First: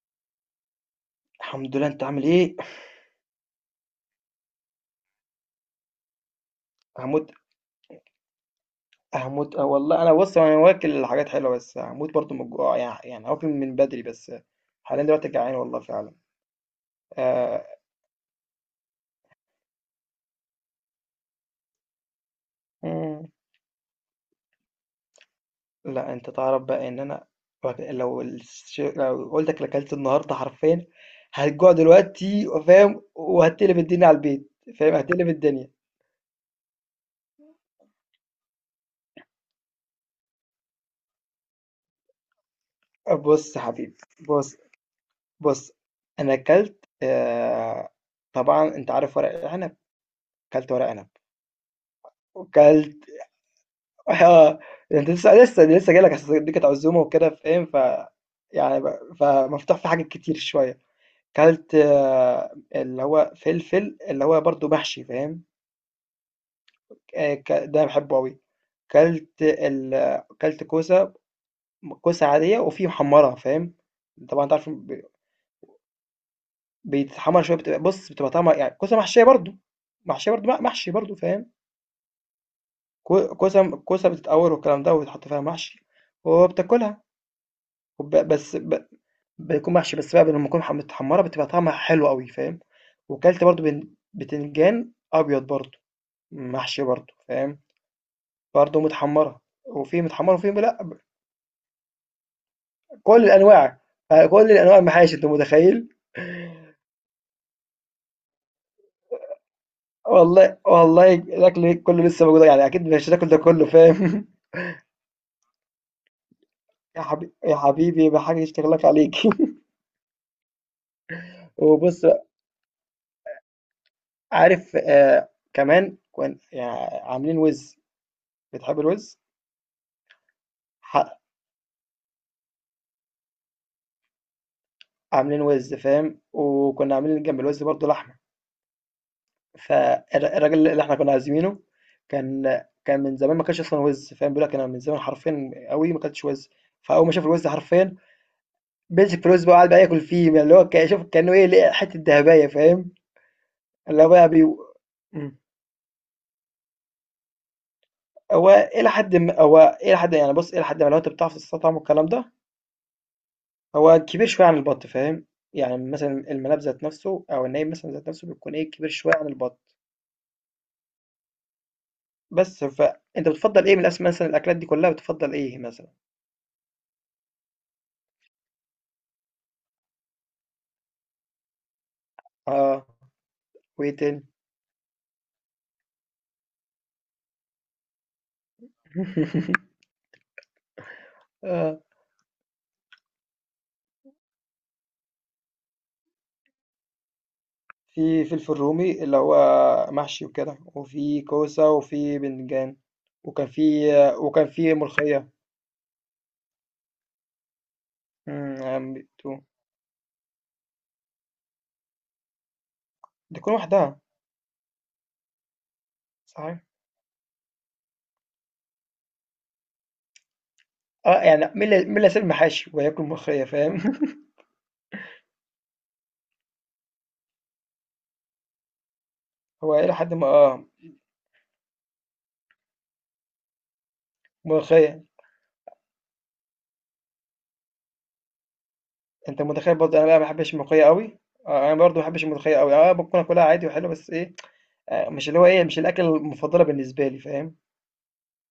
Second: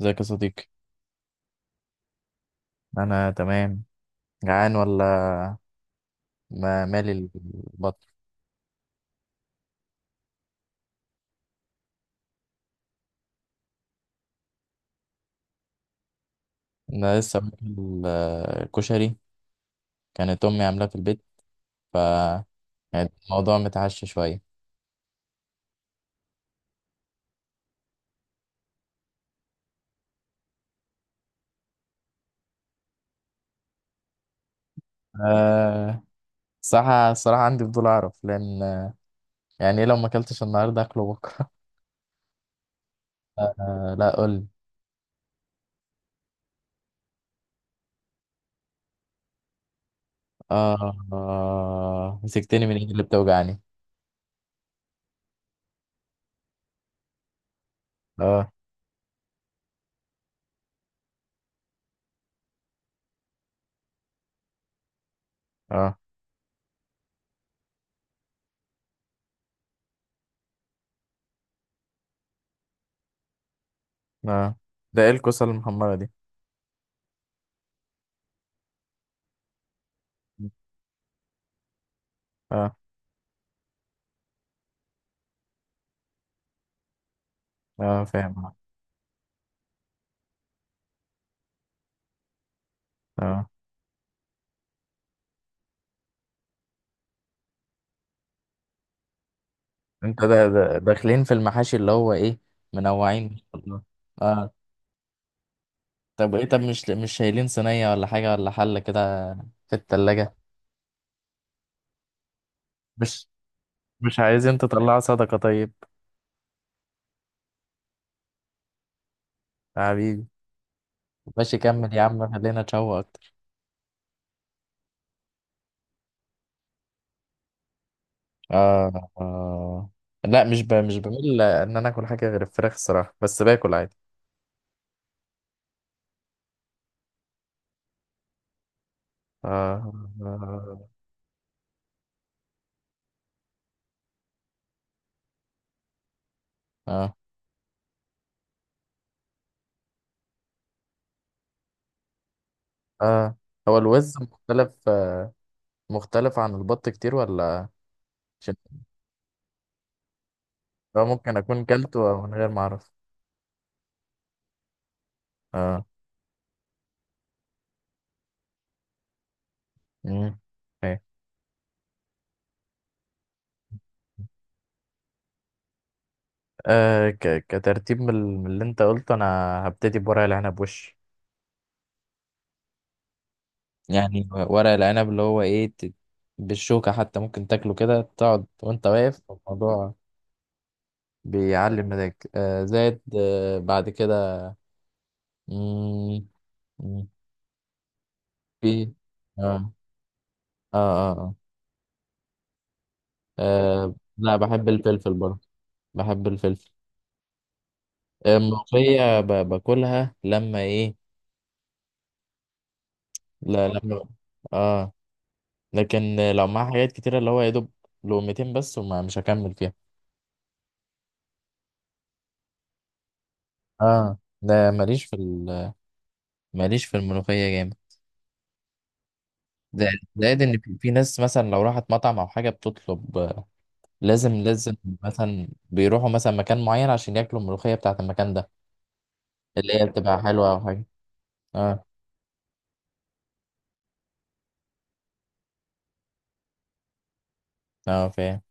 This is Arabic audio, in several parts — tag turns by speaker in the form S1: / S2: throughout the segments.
S1: ازيك يا صديقي؟
S2: الحمد لله، انت عامل ايه؟
S1: انا تمام. جعان ولا؟ ما مالي
S2: هموت
S1: البطن.
S2: هموت اه والله، انا، بص، انا واكل حاجات حلوه، بس هموت برضو من الجوع. يعني واكل من بدري بس. حاليا دلوقتي جعان والله فعلا.
S1: انا لسه
S2: آه.
S1: باكل. آه، كشري. كانت امي عاملاه في البيت. ف يعني
S2: مم.
S1: الموضوع متعشى شويه.
S2: لا، انت تعرف بقى ان انا لو قلت لك اكلت النهارده حرفيا هتجوع دلوقتي، فاهم؟ وهتقلب الدنيا على البيت، فاهم؟ هتقلب الدنيا.
S1: أه، صراحة الصراحة عندي فضول أعرف لأن يعني إيه لو ما أكلتش النهاردة أكله بكرة؟
S2: بص يا
S1: أه،
S2: حبيبي.
S1: لا، قول لي.
S2: بص. بص. انا اكلت، آه. طبعا انت عارف ورق العنب. اكلت ورق
S1: أه،
S2: عنب،
S1: مسكتني من إيدي اللي
S2: وكلت.
S1: بتوجعني.
S2: اه انت لسه جاي لك، اصل دي كانت عزومه وكده، فاهم؟
S1: أه.
S2: فمفتوح في حاجات كتير شويه. كلت، اللي هو فلفل، اللي هو برضو محشي، فاهم.
S1: أه.
S2: ده بحبه قوي. كلت كوسه، كوسه عاديه، وفي محمره، فاهم. طبعا انت
S1: أه،
S2: عارف،
S1: ده إيه الكوسة المحمرة دي؟
S2: بيتحمر شويه، بتبقى طعمها، يعني كوسه محشيه برضو، محشيه برضو، محشي برضو، فاهم.
S1: أه،
S2: كوسه بتتقور والكلام ده، وبتحط فيها محشي وبتاكلها.
S1: أه
S2: وب
S1: فاهم.
S2: بس ب بيكون محشي، بس بقى لمّا تكون متحمّرة بتبقى طعمها حلو أوي، فاهم.
S1: أه،
S2: وكلت
S1: آه.
S2: برضه بتنجان أبيض برضه، محشي برضه، فاهم. برضه متحمّرة، وفي
S1: انت
S2: متحمّرة،
S1: ده
S2: وفي
S1: ده
S2: لأ،
S1: داخلين في المحاشي اللي هو ايه؟
S2: كل
S1: منوعين ما شاء
S2: الأنواع.
S1: الله.
S2: يعني
S1: اه.
S2: كل الأنواع المحاشي، أنت متخيّل؟
S1: طب ايه، مش شايلين صينية ولا حاجة ولا حلة كده في التلاجة؟
S2: والله والله الأكل كُلّه لسه موجود، يعني أكيد مش
S1: مش
S2: هتاكل ده كُلّه،
S1: مش
S2: فاهم.
S1: عايزين تطلعوا صدقة طيب؟
S2: يا حبيبي بحاجة تشتغل لك عليك.
S1: يا حبيبي، ماشي كمل يا
S2: وبُص بقى،
S1: عم، خلينا نتشوق اكتر.
S2: عارف، كمان يعني عاملين وِز. بتحب
S1: آه،
S2: الوِز؟
S1: اه. لا، مش
S2: ح
S1: بميل ان انا اكل حاجة غير الفراخ الصراحة، بس باكل عادي.
S2: عاملين وِز، فاهم. وكنا عاملين جنب الوِز برضه لحمة.
S1: اه،
S2: الراجل اللي
S1: اه،
S2: إحنا كنا عازمينه كان كان من زمان ما كانش أصلًا وِز، فاهم. بيقول لك: أنا من زمان حرفيًا أوي ما كلتش وِز. فأول ما
S1: اه،
S2: شاف الوِز حرفيًا مسك في الوِز بقى، وقعد بقى ياكل فيه، ما اللي هو، شوف كأنه إيه، لقى حتة دهباية، فاهم.
S1: آه. هو
S2: اللي هو
S1: الوز
S2: بقى بيو
S1: مختلف،
S2: إمم،
S1: مختلف عن البط كتير ولا؟
S2: هو
S1: عشان
S2: إلى حدٍ ما، هو إلى حدٍ يعني بُص إلى حدٍ ما لو
S1: هو
S2: أنت بتعرف
S1: ممكن اكون
S2: تستطعمه والكلام
S1: كلته
S2: ده.
S1: من غير ما اعرف.
S2: هو كبير شوية عن البَط، فاهم.
S1: اه.
S2: يعني مثلًا المناب ذات نفسه، أو النايم مثلًا ذات نفسه، بيكون إيه، كبير شوية عن البَط.
S1: مم. أوكي.
S2: بس فأنت بتفضّل إيه من مثلًا، الأكلات دي كلّها بتفضّل إيه مثلًا؟
S1: أه، كترتيب من من اللي انت قلته، انا هبتدي بورق العنب
S2: آه. وإيه تاني؟
S1: يعني ورق العنب اللي هو ايه، بالشوكة حتى ممكن تاكله كده، تقعد وانت واقف. الموضوع
S2: آه،
S1: بيعلي مزاجك. زائد بعد كده. مم، مم،
S2: في فلفل
S1: في
S2: رومي اللي هو
S1: اه،
S2: محشي وكده،
S1: اه، اه،
S2: وفي
S1: آه.
S2: كوسة، وفي بتنجان، وكان في
S1: آه، لا،
S2: وكان
S1: بحب
S2: في
S1: الفلفل
S2: ملوخية.
S1: برضه. بحب الفلفل. آه،
S2: إمم.
S1: الملوخية باكلها لما ايه.
S2: دي كل
S1: لا،
S2: واحدة.
S1: لما اه، لكن لو
S2: صحيح.
S1: معاه حاجات كتيرة، اللي هو يا دوب لقمتين بس وما مش هكمل فيها.
S2: آه، يعني مين اللي، مين اللي هيسيب المحاشي وهياكل ملوخية، فاهم؟
S1: اه، ده ماليش في ماليش في الملوخية جامد.
S2: هو
S1: ده،
S2: إلى حدٍ ما،
S1: زائد ان
S2: آه.
S1: في ناس مثلا لو راحت مطعم او حاجة بتطلب لازم لازم
S2: ملوخية.
S1: مثلا بيروحوا مثلا مكان معين عشان ياكلوا الملوخية بتاعة المكان ده،
S2: أنت
S1: اللي
S2: متخيل
S1: هي
S2: برضه أنا بقى
S1: بتبقى
S2: ما
S1: حلوة
S2: باحبش
S1: او
S2: الملوخية
S1: حاجة.
S2: أوي. آه. أنا
S1: اه،
S2: برضه ما باحبش الملوخية أوي. آه، ممكن آكلها عادي وحلو، بس إيه، آه، مش اللي هو ايه، مش الاكله المفضله بالنسبه لي، فاهم.
S1: اه فاهم.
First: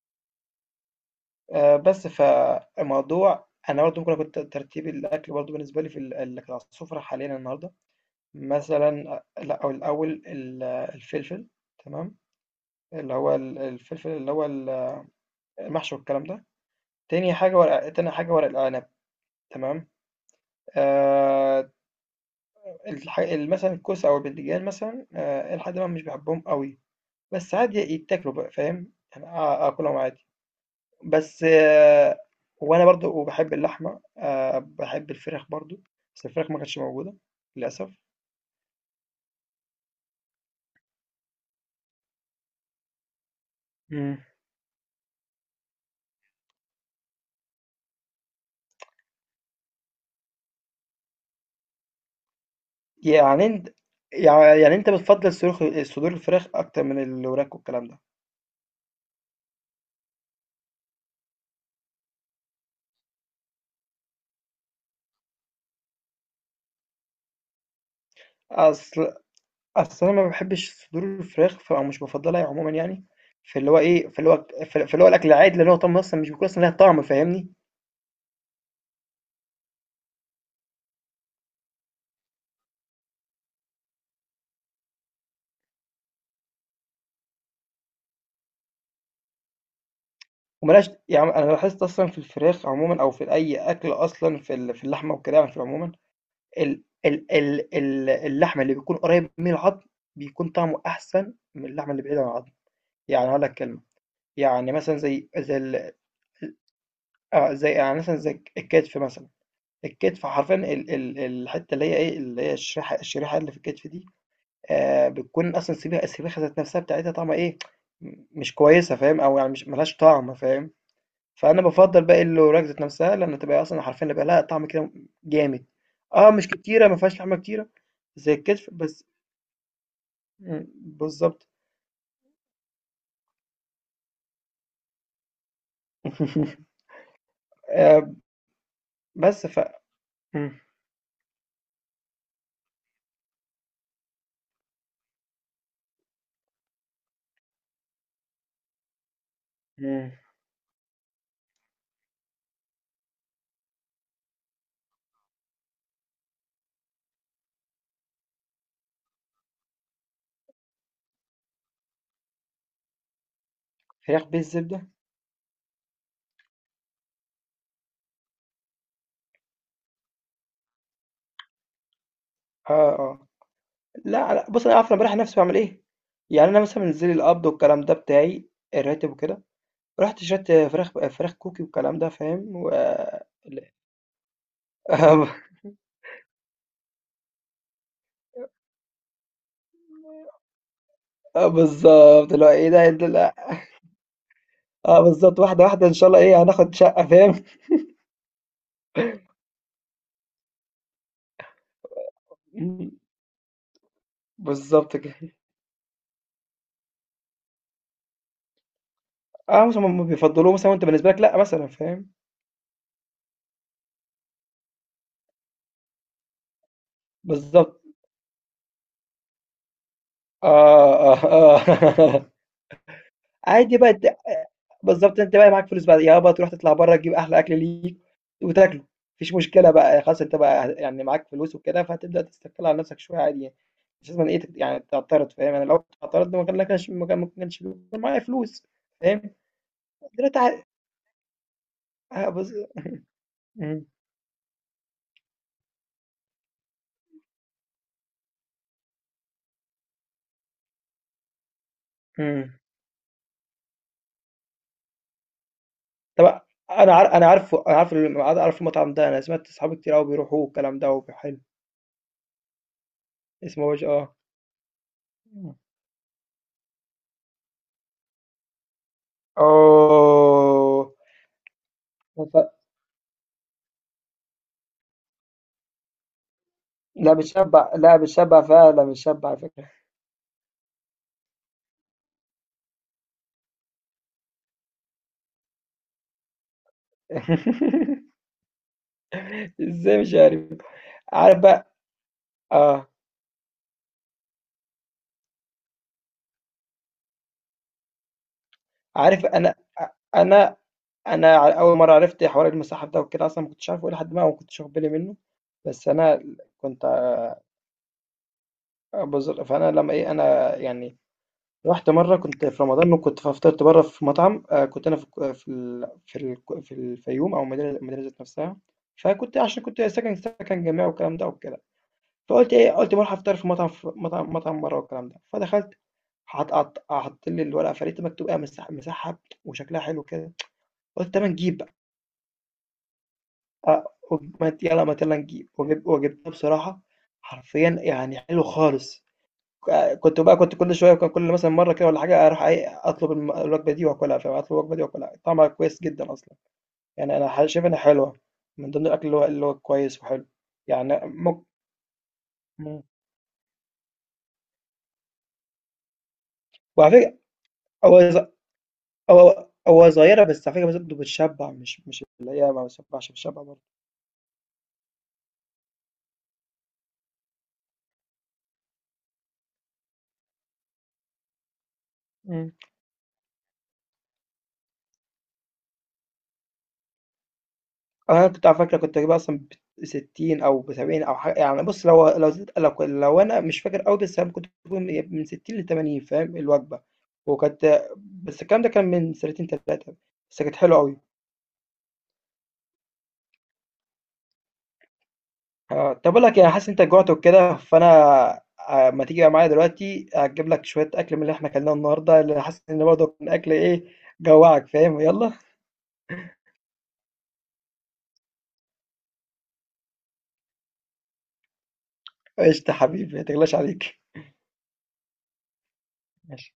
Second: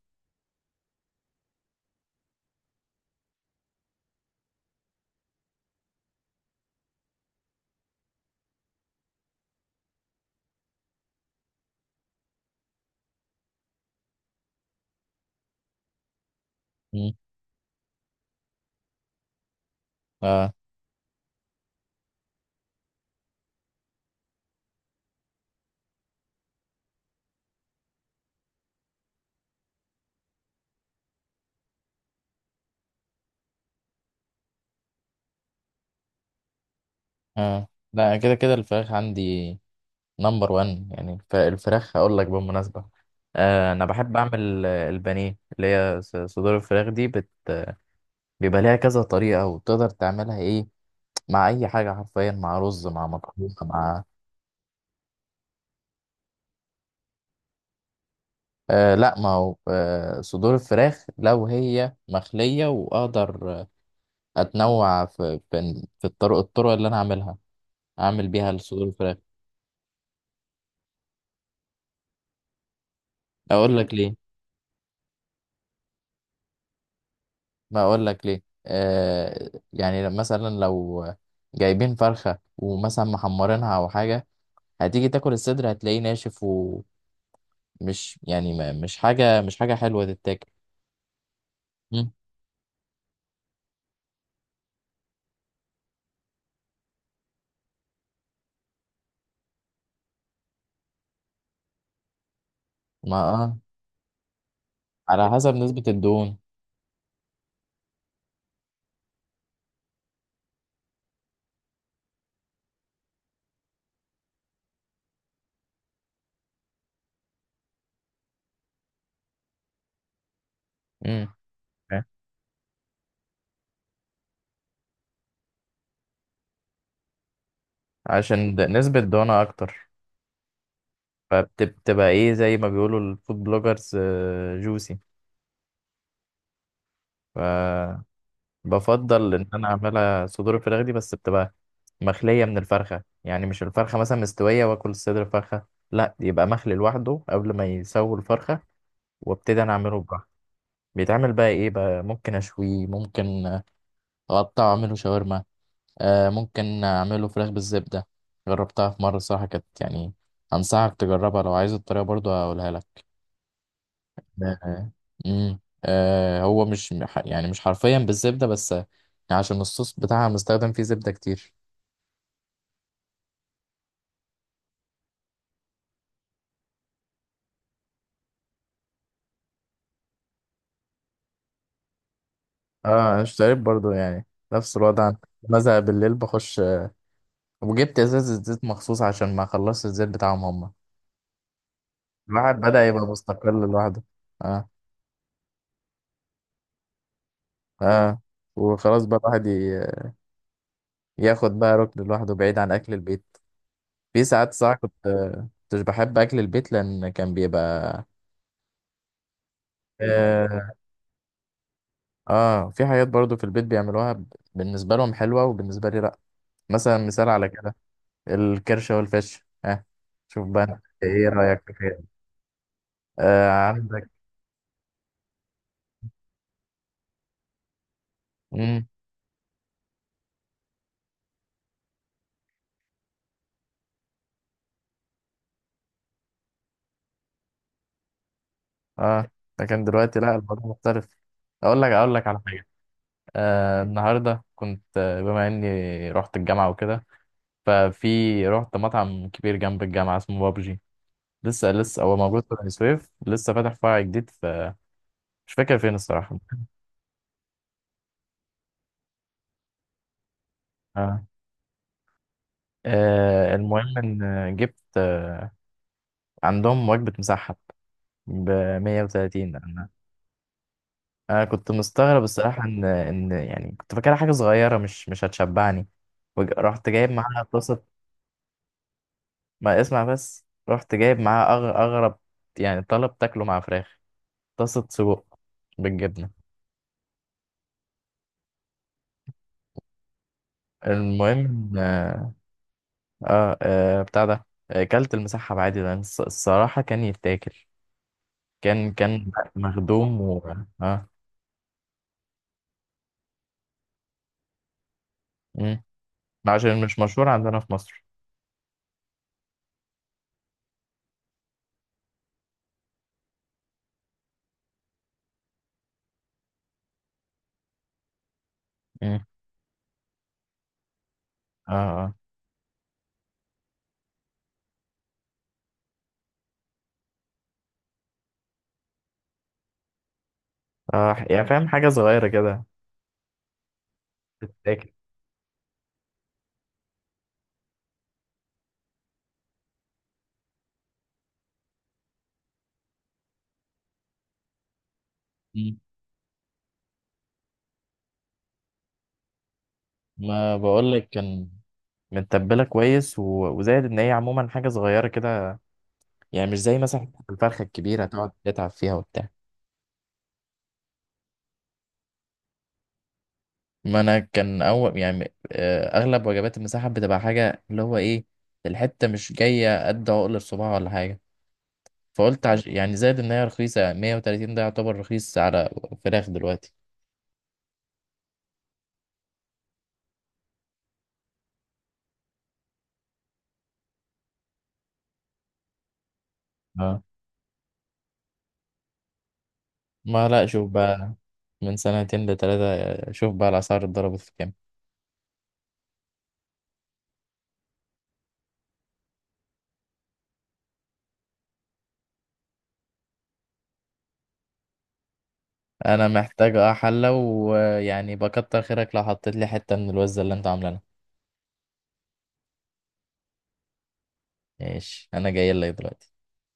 S2: آه، بس فالموضوع انا برضه ممكن اكون ترتيب الاكل برضه بالنسبه لي في اللي كانت على السفره حاليا النهارده، مثلا. آه، لا، او الاول الفلفل، تمام، اللي هو الفلفل اللي هو المحشي والكلام ده.
S1: مم.
S2: تاني حاجه ورق، تاني حاجه ورق العنب، تمام.
S1: اه.
S2: آه، مثلا الكوسه او البتنجان مثلا، آه، لحد ما مش بحبهم قوي، بس عادي يتاكلوا بقى، فاهم. يعني اكلهم عادي، بس وأنا برضه، وباحب اللحمة. باحب الفراخ برضه، بس الفراخ ما كانتش موجودة
S1: اه،
S2: للأسف.
S1: لا، كده كده الفراخ عندي نمبر وان. يعني الفراخ هقول لك بالمناسبة، آه، انا بحب
S2: إمم.
S1: اعمل البانيه اللي هي صدور الفراخ دي، بيبقى ليها كذا طريقة وتقدر تعملها ايه، مع اي حاجة حرفيا، مع رز مع
S2: يعني
S1: مكرونة
S2: أنت،
S1: مع...
S2: يعني أنت بتفضّل صدور الفراخ أكتر من الوراك والكلام ده.
S1: آه، لا، ما هو صدور الفراخ لو هي مخلية واقدر اتنوع في في الطرق اللي انا اعملها، اعمل بيها صدور
S2: أصل
S1: الفراخ.
S2: أصل أنا ما باحبش صدور الفراخ، ف أو مش بافضّلها عمومًا يعني. فاللي
S1: اقول
S2: هو
S1: لك
S2: إيه،
S1: ليه.
S2: فاللي هو ف فاللي هو الأكل العادي اللي هو طعمه أصلًا مش بيكون أصلًا ليها طعم، فاهمني.
S1: ما اقول لك ليه، يعني مثلا لو جايبين فرخة ومثلا محمرينها او حاجة، هتيجي تاكل الصدر هتلاقيه ناشف، ومش يعني ما مش حاجة حلوة تتاكل.
S2: وما لهاش يعني، أنا لاحظت أصلًا
S1: مم.
S2: في الفراخ عمومًا، أو في أي أكل أصلًا، في ال في اللحمة والكلام، في عمومًا، ال اللحم اللي بيكون قريب من العضم بيكون طعمه أحسن من اللحمة اللي بعيدة عن العضم.
S1: ما
S2: يعني هاقول لك
S1: اه،
S2: كلمة. يعني مثلًا زي
S1: على حسب
S2: زي
S1: نسبة
S2: ال
S1: الدهون.
S2: آه، زي يعني مثلًا زي الكتف مثلًا. الكتف حرفيًا، ال ال الحتة اللي هي إيه، اللي هي الشريحة اللي في الكتف دي، بتكون أصلًا، السبيخة ذات نفسها بتاعتها طعمها إيه، مش كويسة، فاهم. أو يعني مش، ما لهاش طعم، فاهم.
S1: امم.
S2: فأنا
S1: أوكي.
S2: بافضّل بقى الوراك ذات نفسها لمّا تبقى أصلًا حرفيًا يبقى لها طعم كده جامد. آه، مش كتيرة، ما فيهاش لحمة كتيرة زي
S1: عشان
S2: الكتف
S1: نسبة
S2: بس.
S1: دهونها أكتر،
S2: إمم، بالضبط.
S1: فبتبقى إيه، زي ما بيقولوا الفود بلوجرز، جوسي.
S2: آآ
S1: فبفضل
S2: بس
S1: إن
S2: ف.
S1: أنا أعملها صدور
S2: إمم.
S1: الفراخ دي، بس بتبقى مخلية من الفرخة، يعني مش الفرخة مثلا مستوية وآكل صدر الفرخة، لا، يبقى مخلي لوحده قبل ما يسوي الفرخة، وابتدي أنا أعمله
S2: إمم.
S1: براحتي. بيتعمل بقى إيه بقى، ممكن أشويه، ممكن أقطعه أعمله شاورما، آه، ممكن اعمله فراخ بالزبدة. جربتها في مرة صراحة كانت يعني، انصحك تجربها. لو عايز الطريقة برضو هقولها لك.
S2: فراخ بالزبدة؟
S1: آه. مم. آه، هو مش، يعني مش حرفيا بالزبدة بس عشان الصوص بتاعها مستخدم فيه زبدة كتير.
S2: آه، آه. لأ، لأ، بُصّي، أنا عارف أنا باريّح نَفْسي باعمل إيه. يعني أنا مثلًا بانزل القبض والكلام ده بتاعي، الراتب وكده. رُحت شريت فراخ كوكي والكلام ده، فاهم، و
S1: اه، انا اشتريت
S2: ال.
S1: برضو يعني نفس الوضع.
S2: آه،
S1: بزهق بالليل بخش وجبت ازازة زيت مخصوص عشان ما خلصت الزيت بتاعهم هما.
S2: آه بالضبط، اللي هو
S1: الواحد
S2: إيه، ده
S1: بدأ
S2: إيه
S1: يبقى
S2: ده، لأ.
S1: مستقل لوحده. اه،
S2: آه بالضبط، واحدة، واحدة إن شاء الله إيه، هناخد شقة، فاهم.
S1: اه. وخلاص بقى الواحد ياخد بقى ركن لوحده بعيد عن
S2: إمم،
S1: اكل البيت. في ساعات صح كنت
S2: بالضبط كده.
S1: كنتش بحب اكل البيت لان كان بيبقى
S2: آه، مثلًا هُم بيفضّلوه
S1: اه،
S2: مثلًا، وأنت بالنسبة لك لأ مثلًا، فاهم.
S1: في حاجات برضو في البيت بيعملوها، بالنسبه لهم حلوه وبالنسبه لي لا. مثلا، مثال على كده
S2: بالضبط.
S1: الكرشه والفش. ها، شوف بقى أنت
S2: آه،
S1: ايه
S2: آه،
S1: رايك في كده.
S2: آه.
S1: آه
S2: عادي بقى،
S1: عندك.
S2: بالضبط، أنت بقى معاك فلوس بقى، يابا تروح تطلع برّه، تجيب أحلى أكل ليك وتاكله، ما
S1: امم.
S2: فيش مشكلة بقى، خلاص. أنت بقى يعني معاك فلوس وكده، فهتبدأ تستقل على نفْسك شوية، عادي يعني. مش لازمًا إيه، يعني تعترض، فاهم. أنا لو اعترضت ما كانش بيكون معايا فلوس، فاهم.
S1: اه، لكن دلوقتي لا،
S2: دلوقتي،
S1: الموضوع مختلف. اقول لك
S2: آه
S1: على حاجه. آه،
S2: إمم.
S1: النهارده كنت بما اني رحت الجامعه وكده، رحت مطعم كبير جنب الجامعه اسمه بابجي. لسه هو موجود
S2: إمم.
S1: في بني سويف، لسه فاتح فرع جديد في، مش فاكر فين
S2: طب
S1: الصراحة.
S2: أنا أنا عارف عارف المطعم ده. أنا سمعت صحابي كتير أوي بيروحوه والكلام ده، وب
S1: آه.
S2: حلو.
S1: آه،
S2: اسمه
S1: المهم
S2: آه.
S1: إن جبت عندهم وجبة مسحب ب 130. أنا
S2: آه،
S1: أنا كنت مستغرب الصراحة، إن يعني كنت فاكرها حاجة صغيرة، مش هتشبعني، رحت جايب
S2: لأ
S1: معاها
S2: بتشبع،
S1: طاسة.
S2: لأ بتشبع فعلًا، بتشبع على فكرة.
S1: ما اسمع بس، رحت جايب معاها أغرب يعني طلب تاكله مع فراخ، طاسة سجق بالجبنة.
S2: ازاي مش عارف. عارف
S1: المهم،
S2: بقى. اه.
S1: اه، بتاع ده، كلت المسحب عادي لان الصراحة كان يتاكل، كان
S2: عارف
S1: كان مخدوم و
S2: انا
S1: اه،
S2: اول مره عرفت حوار المصحف ده وكده، اصلا ما كنتش عارفه ايه لحد ما، ما كنتش واخد بالي منه.
S1: مم.
S2: بس انا
S1: عشان
S2: كنت
S1: مش مشهور عندنا في مصر.
S2: بزر، فانا لما ايه، انا يعني رحت مره كنت في رمضان، وكنت فطرت بره في مطعم، آه، كنت انا في الك- في ال في, ال في الفيوم او المدينه المدينه ذات نفسها.
S1: مم.
S2: فكنت، عشان كنت ساكن سكن جامعي والكلام ده.
S1: اه، اه،
S2: فقُلت إيه، قُلت باروح أفطر في مطعم، ف مطعم برّه والكلام ده. فدخلت، حط لي الورقة، فلقيت مكتوب إيه، مسحّب. وشكلها حلو كده. قُلت
S1: اه،
S2: أمّا
S1: يعني
S2: نجيب
S1: فاهم،
S2: بقى.
S1: حاجة صغيرة كده
S2: آه، وب- ما ت يالّا
S1: تتاكل.
S2: ما ت يالّا نجيب. وجبت وجبتها، بصراحة حرفيًا يعني حلو خالص. ك كنت بقى كنت كل شوية ك كل مثلًا مرّة كده والّا حاجة أروح إيه، أطلب الوجبة دي وآكلها، فاهم، أطلب الوجبة دي وآكلها. طعمها
S1: مم.
S2: كويس جدًا أصلًا، يعني أنا شايف إنها حلوة، من ضمن الأكل اللي هو اللي هو كويس وحلو،
S1: ما
S2: يعني
S1: بقولك كان متبلة
S2: إمم.
S1: كويس و... وزائد ان هي عموما حاجة صغيرة كده، يعني مش زي
S2: وعلى
S1: مثلا
S2: فكرة،
S1: الفرخة الكبيرة
S2: هو ز
S1: تقعد تتعب فيها وبتاع.
S2: هو هو صغيرة، بس على فكرة برضه بتشبع، مش مش اللي هي ما بتشبعش، بتشبع برضه.
S1: ما انا كان اول، يعني اغلب وجبات المساحه بتبقى حاجه اللي هو ايه، الحته مش جايه قد عقل الصباع ولا حاجه. فقلت
S2: مم.
S1: يعني زائد ان هي رخيصه، 130 ده يعتبر رخيص على فراخ دلوقتي.
S2: أنا كنت على فكرة كنت بجيبها أصلا ب60 أو ب70 أو حاجة، يعني بص، لو لو زدت لو، لو أنا مش فاكر أوي، بس أنا كنت بجيبهم من 60 ل80، فاهم، الوجبة.
S1: اه،
S2: وكانت، بس الكلام ده كان من سنتين 3،
S1: ما
S2: بس
S1: لا،
S2: كانت
S1: شوف
S2: حلوة أوي.
S1: بقى. من سنتين لتلاتة، شوف بقى الاسعار اتضربت في كام.
S2: آه، طب أقول لك، يعني حاسس إن أنت جوعت وكده، فأنا آه، ما تيجي بقى معايا دلوقتي أجيب لك شوية أكل من اللي إحنا أكلناه النهاردة، اللي حاسس إن برضه كان أكل إيه، جوعك، فاهم، يلا.
S1: انا محتاج اه حله، ويعني بكتر خيرك لو حطيت لي حته من الوزه اللي انت عاملها.
S2: قشطة حبيبي، ما تغلاش عليك.
S1: ماشي، انا جاي لك دلوقتي.
S2: ماشي.